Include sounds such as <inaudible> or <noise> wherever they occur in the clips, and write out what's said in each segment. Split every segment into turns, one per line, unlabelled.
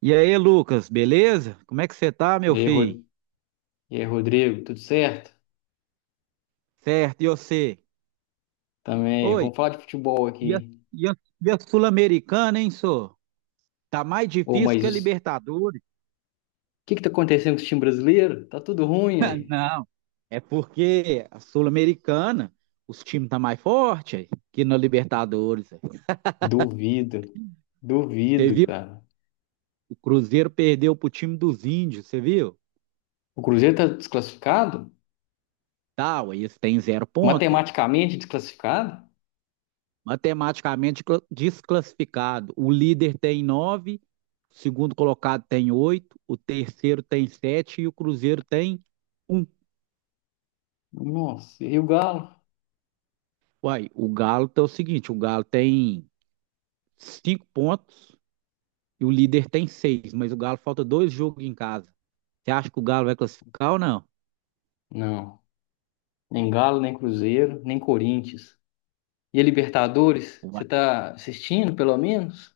E aí, Lucas, beleza? Como é que você tá, meu
E aí,
filho?
Ro- e aí, Rodrigo, tudo certo?
Certo, e você?
Também.
Oi,
Vamos falar de futebol
e a,
aqui.
e a- e a Sul-Americana, hein, senhor? Tá mais
Ô,
difícil
mas
que a
o
Libertadores.
que que tá acontecendo com o time brasileiro? Tá tudo ruim
<laughs>
aí.
Não, é porque a Sul-Americana, os times tá mais forte aí, que na Libertadores, aí.
Duvido,
Você
duvido,
viu?
cara.
O Cruzeiro perdeu pro time dos índios, você viu?
O Cruzeiro tá desclassificado?
Tá, ué, eles têm zero ponta.
Matematicamente desclassificado?
Matematicamente desclassificado. O líder tem nove, o segundo colocado tem oito, o terceiro tem sete e o Cruzeiro tem um.
Nossa, e o Galo?
Uai, o Galo é o seguinte: o Galo tem cinco pontos e o líder tem seis, mas o Galo falta dois jogos em casa. Você acha que o Galo vai classificar ou não?
Não, nem Galo, nem Cruzeiro, nem Corinthians. E a Libertadores? Você
Uai,
tá assistindo, pelo menos?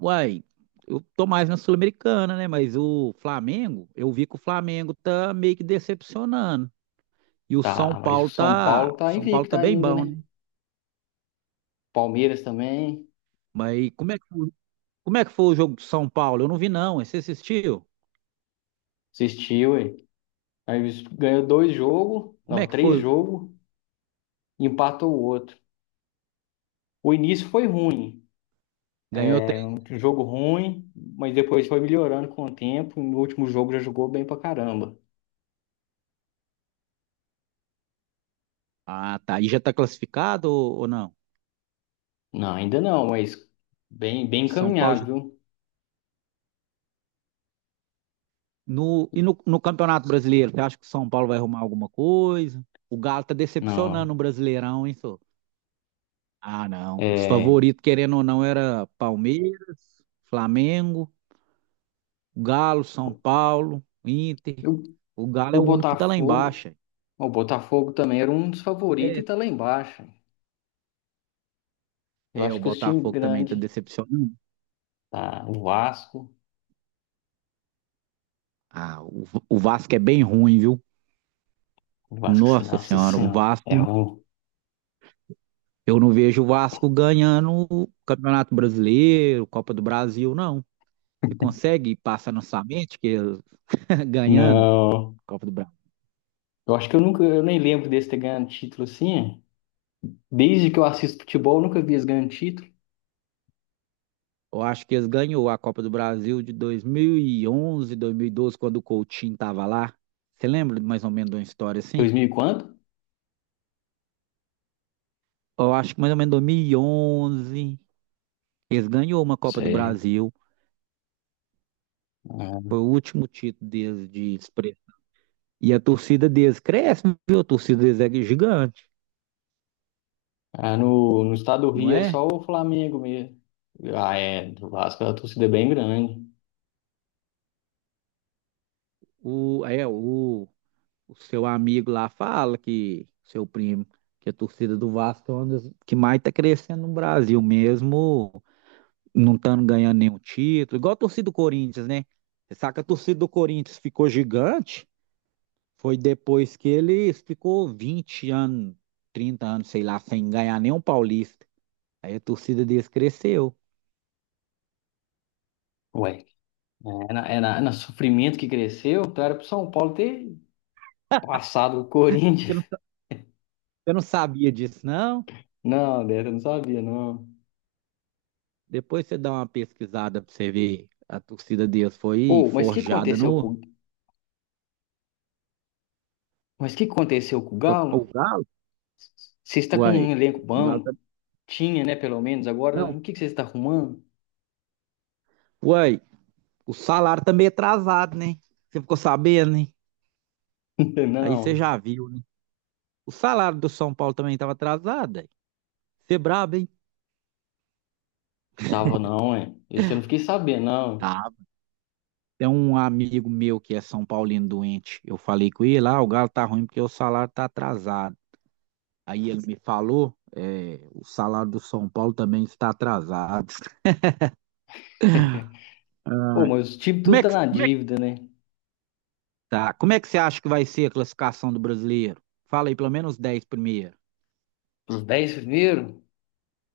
Uai, eu tô mais na Sul-Americana, né? Mas o Flamengo, eu vi que o Flamengo tá meio que decepcionando. E o São
Tá, mas o
Paulo
São
tá,
Paulo tá
São Paulo
invicto
tá bem
ainda,
bom,
né?
né?
Palmeiras também.
Mas e como é que foi o jogo do São Paulo? Eu não vi, não. Você assistiu?
Assistiu. Aí ganhou dois jogos,
Como é
não,
que
três
foi o jogo?
jogos, e empatou o outro. O início foi ruim,
Ganhou três?
um jogo ruim, mas depois foi melhorando com o tempo. No último jogo já jogou bem pra caramba.
Ah, tá. E já tá classificado ou não?
Não, ainda não, mas bem, bem
São Paulo
encaminhado,
já...
viu?
no Campeonato Brasileiro, você acha que o São Paulo vai arrumar alguma coisa? O Galo tá decepcionando
Não,
o Brasileirão, hein, senhor? Ah, não. Os
é.
favoritos, querendo ou não, era Palmeiras, Flamengo, Galo, São Paulo, Inter.
O,
O Galo é
o
o único que tá lá
Botafogo,
embaixo.
o Botafogo também era um dos favoritos e
É.
tá lá embaixo. Eu
É, o
acho que os times
Botafogo também tá
grandes,
decepcionando.
tá? O Vasco,
Ah, o Vasco é bem ruim, viu?
o Vasco,
Nossa
nossa
Senhora, o
senhora, é
Vasco,
ruim.
eu não vejo o Vasco ganhando o Campeonato Brasileiro, Copa do Brasil, não. Você consegue passar na sua mente que eles <laughs> ganhando
Não.
Copa do Brasil?
Eu acho que eu nem lembro deles ter ganhado título assim. É. Desde que eu assisto futebol, eu nunca vi eles ganhando título.
Eu acho que eles ganhou a Copa do Brasil de 2011, 2012, quando o Coutinho tava lá. Você lembra mais ou menos de uma história assim?
2000 e quanto?
Eu acho que mais ou menos 2011, eles ganhou uma Copa do
Sei.
Brasil. Foi o último título deles de. E a torcida deles cresce, viu? A torcida deles é gigante,
Ah, no estado do
não
Rio é
é?
só o Flamengo mesmo. Ah, é, do Vasco a torcida é bem grande.
O, é, o, o seu amigo lá fala que, seu primo, que a torcida do Vasco é uma das que mais tá crescendo no Brasil, mesmo não estando ganhando nenhum título, igual a torcida do Corinthians, né? Você sabe que a torcida do Corinthians ficou gigante, foi depois que ele ficou 20 anos, 30 anos, sei lá, sem ganhar nenhum paulista. Aí a torcida deles cresceu.
Ué, é na sofrimento que cresceu, então era pro São Paulo ter passado o
Você
Corinthians.
não, sa- você não sabia disso, não?
<laughs> Não, Débora, eu não sabia, não.
Depois você dá uma pesquisada pra você ver. A torcida deles foi
Ô,
forjada no.
mas o que aconteceu com o
O
Galo?
Galo?
Você está com
Uai.
um elenco
O Galo
bom?
tá-
Tinha, né, pelo menos. Agora,
Não.
o que que você está arrumando?
Uai, o salário tá meio atrasado, né? Você ficou sabendo, né?
<laughs>
Aí você
Não,
já viu, né? O salário do São Paulo também tava atrasado, aí. Você é brabo, hein?
tava não, é. Esse eu não fiquei sabendo, não.
Tá. Tem um amigo meu que é São Paulino doente. Eu falei com ele, ah, o Galo tá ruim porque o salário tá atrasado. Aí ele me falou, é, o salário do São Paulo também está atrasado.
Pô, mas os
<laughs>
times
Como
tudo
é
tá
que,
na
como é
dívida, né?
Tá. Como é que você acha que vai ser a classificação do brasileiro? Fala aí, pelo menos 10 primeiro.
Os 10 primeiros,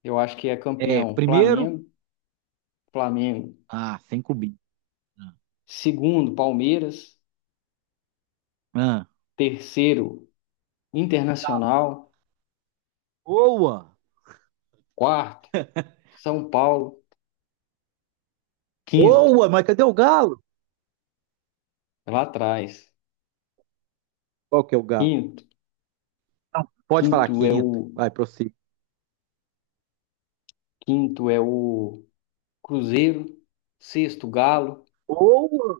eu acho que é
É,
campeão
primeiro?
Flamengo, Flamengo.
Ah, sem cubinho.
Segundo, Palmeiras.
Ah.
Terceiro, Internacional.
Boa!
Quarto, São Paulo. Quinto,
Boa, mas cadê o Galo?
é lá atrás.
Qual que é o Galo?
Quinto,
Não, pode falar
quinto é
quinto.
o
Vai, prossiga.
quinto é o Cruzeiro. Sexto, Galo.
Boa!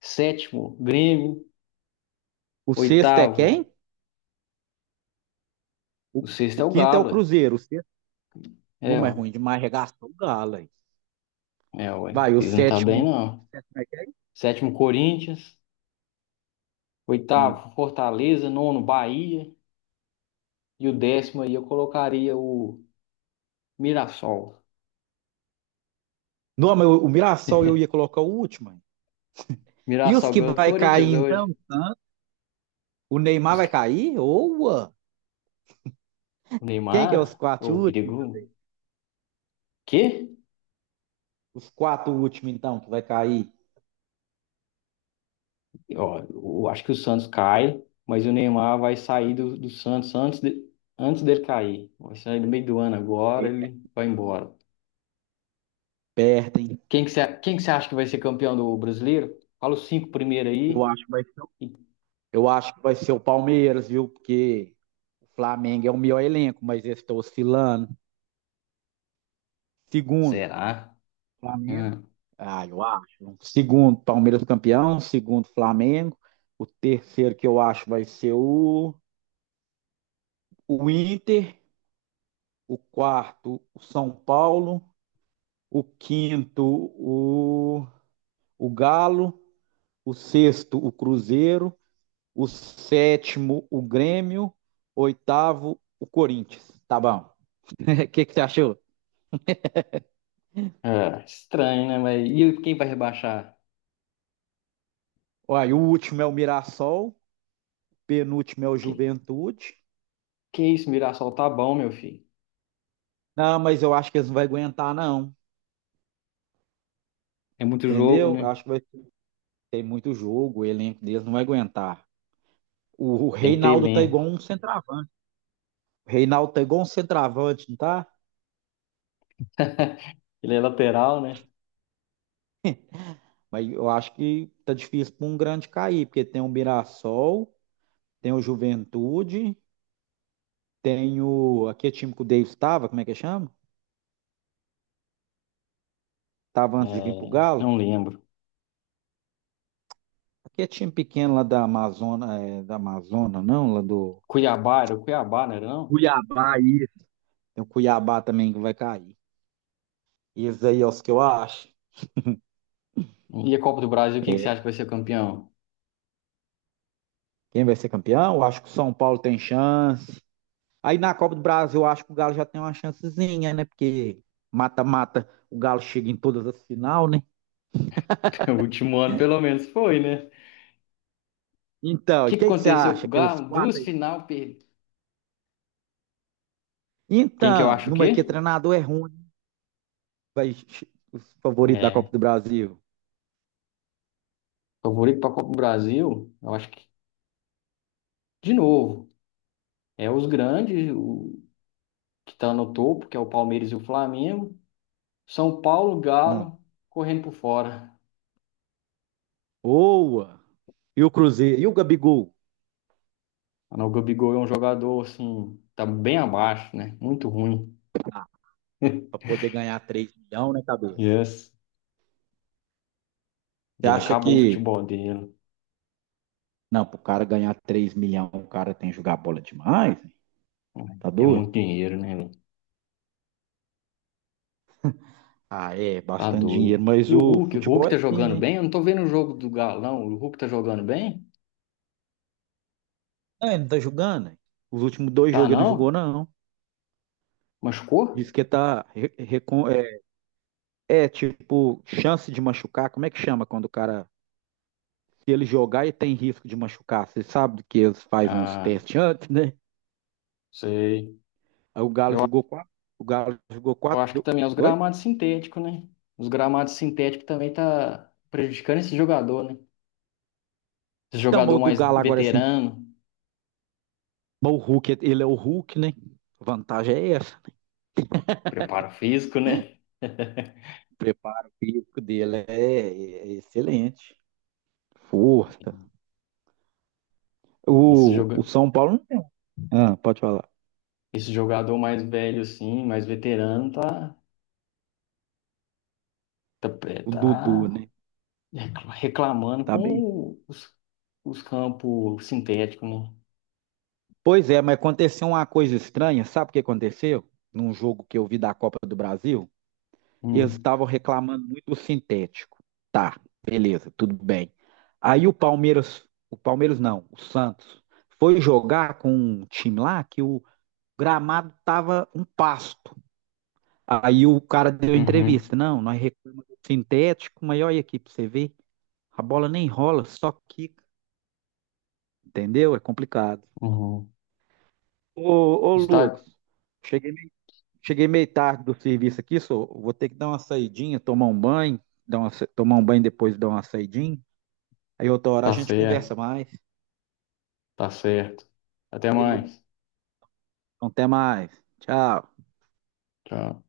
Sétimo, Grêmio.
O sexto é quem?
Oitavo,
O,
o sexto
o
é o
quinto é o
Galo.
Cruzeiro. O sexto
É,
não
é,
mas é ruim demais, regaçou o Galo. Hein?
é, ué.
Vai, o
Eles não tá bem,
sétimo. O
não.
sétimo é quem?
Sétimo, Corinthians.
Ah.
Oitavo, Fortaleza. Nono, Bahia. E o décimo aí eu colocaria o Mirassol.
Não, mas o Mirassol eu ia colocar o último, hein? E os
Mirassol
que
ganhou do
vai cair,
Corinthians
então?
hoje.
O Neymar
Os-
vai cair? Boa!
O
Quem que é os
Neymar,
quatro
ô, o
últimos?
perigo. Quê?
Os quatro últimos, então, que vai cair,
Ó, eu acho que o Santos cai, mas o Neymar vai sair do Santos antes, antes dele cair. Vai sair no meio do ano agora, ele vai embora.
perdem.
Quem que você acha que vai ser campeão do Brasileiro? Fala os cinco primeiro
Eu
aí.
acho, que vai-
E-
eu acho que vai ser o Palmeiras, viu? Porque o Flamengo é o melhor elenco, mas eles estão oscilando. Segundo,
Será?
Flamengo.
Hum.
Ah, eu acho. Segundo, Palmeiras campeão. Segundo, Flamengo. O terceiro que eu acho vai ser o Inter. O quarto, o São Paulo. O quinto, o, o Galo. O sexto, o Cruzeiro. O sétimo, o Grêmio, oitavo, o Corinthians. Tá bom. <laughs> O que, que você achou?
É, estranho, né? Mas e quem vai rebaixar?
Olha, o último é o Mirassol, penúltimo é o
Que,
Juventude.
que isso, Mirassol tá bom, meu filho.
Não, mas eu acho que eles não vão aguentar, não.
É muito jogo,
Entendeu? Eu
né?
acho que vai ter muito jogo, o elenco deles não vai aguentar. O
Tem que ter
Reinaldo tá igual
elenco.
um centroavante. O Reinaldo tá igual um centroavante, não tá?
Ele é lateral, né?
Mas eu acho que tá difícil para um grande cair, porque tem o Mirassol, tem o Juventude, tem o. Aqui é time que o Davis estava, como é que chama? Estava antes de vir para o
É,
Galo.
não lembro.
Aqui é time pequeno lá da Amazônia, é, da Amazônia, não, lá do.
Cuiabá, era o Cuiabá, não era não?
Cuiabá aí. Tem o Cuiabá também que vai cair. E esses aí é os que eu acho.
E a Copa do Brasil, quem que você
É,
acha que vai ser campeão?
quem vai ser campeão? Eu acho que o São Paulo tem chance. Aí na Copa do Brasil, eu acho que o Galo já tem uma chancezinha, né? Porque mata-mata, o Galo chega em todas as final, né?
<laughs> O último ano, pelo menos, foi, né? O
Então, e
que que
quem que você
aconteceu com
acha?
o
Que é os
Galo? Duas
quatro aí?
final perdidas. Quem que eu
Então,
acho o
numa que
quê?
treinador é ruim, vai os favoritos da Copa
É,
do Brasil.
favorito pra Copa do Brasil, eu acho que, de novo, é os grandes, o que tá no topo, que é o Palmeiras e o Flamengo. São Paulo,
Hum.
Galo, correndo por fora.
Boa! E o Cruzeiro, e o Gabigol,
O Gabigol é um jogador, assim, tá bem abaixo, né? Muito ruim.
para poder ganhar 3 milhões na cabeça.
Yes.
Você
Ele
acha
acabou o
que,
futebol dele.
não, pro cara ganhar 3 milhões, o cara tem que jogar bola demais, hein? Tá
É muito
doido?
dinheiro, né, velho?
Ah, é,
Tá
bastante dinheiro,
doido.
mas
E o
o
Hulk? O
futebol
Hulk
é
tá
assim,
jogando
né?
bem? Eu não tô vendo o jogo do Galão. O Hulk tá jogando bem?
Ah, ele não tá jogando, hein? Os últimos dois
Tá
jogos ele não jogou,
não?
não. Diz
Machucou?
que tá. É, tipo, chance de machucar. Como é que chama quando o cara. Se ele jogar e tem risco de machucar, você sabe que eles fazem uns
Ah,
testes antes, né?
sei.
Aí o Galo
Eu,
jogou quatro. O Galo jogou
eu
quatro.
acho que também é os
Oi?
gramados sintéticos, né? Os gramados sintéticos também tá prejudicando esse jogador, né? Esse
Então, mas
jogador
o do
mais
Galo agora, é assim,
veterano.
mas o Hulk, ele é o Hulk, né? Vantagem é essa, né?
Preparo físico, né? <laughs>
O preparo físico dele é excelente. Força.
Esse
O,
joga...
o São Paulo não tem. Um. Ah, pode falar.
Esse jogador mais velho, assim, mais veterano, tá, tá, é,
O Dudu,
tá
né?
reclamando
Tá bem?
com os campos sintéticos, né?
Pois é, mas aconteceu uma coisa estranha. Sabe o que aconteceu? Num jogo que eu vi da Copa do Brasil, eles
Hum.
estavam reclamando muito do sintético. Tá, beleza, tudo bem. Aí o Palmeiras não, o Santos, foi jogar com um time lá que o, gramado tava um pasto. Aí o cara deu entrevista,
Uhum,
não, nós reclamamos do sintético, mas olha aqui para você ver, a bola nem rola, só quica, entendeu? É complicado.
uhum.
Ô, ô Lucas,
Está,
cheguei meio, cheguei meio tarde do serviço aqui, só vou ter que dar uma saidinha, tomar um banho, tomar um banho depois dar uma saidinha. Aí outra hora a
tá
gente conversa
certo,
mais.
tá certo. Até
Beleza.
mais.
Então, até mais. Tchau.
Tchau.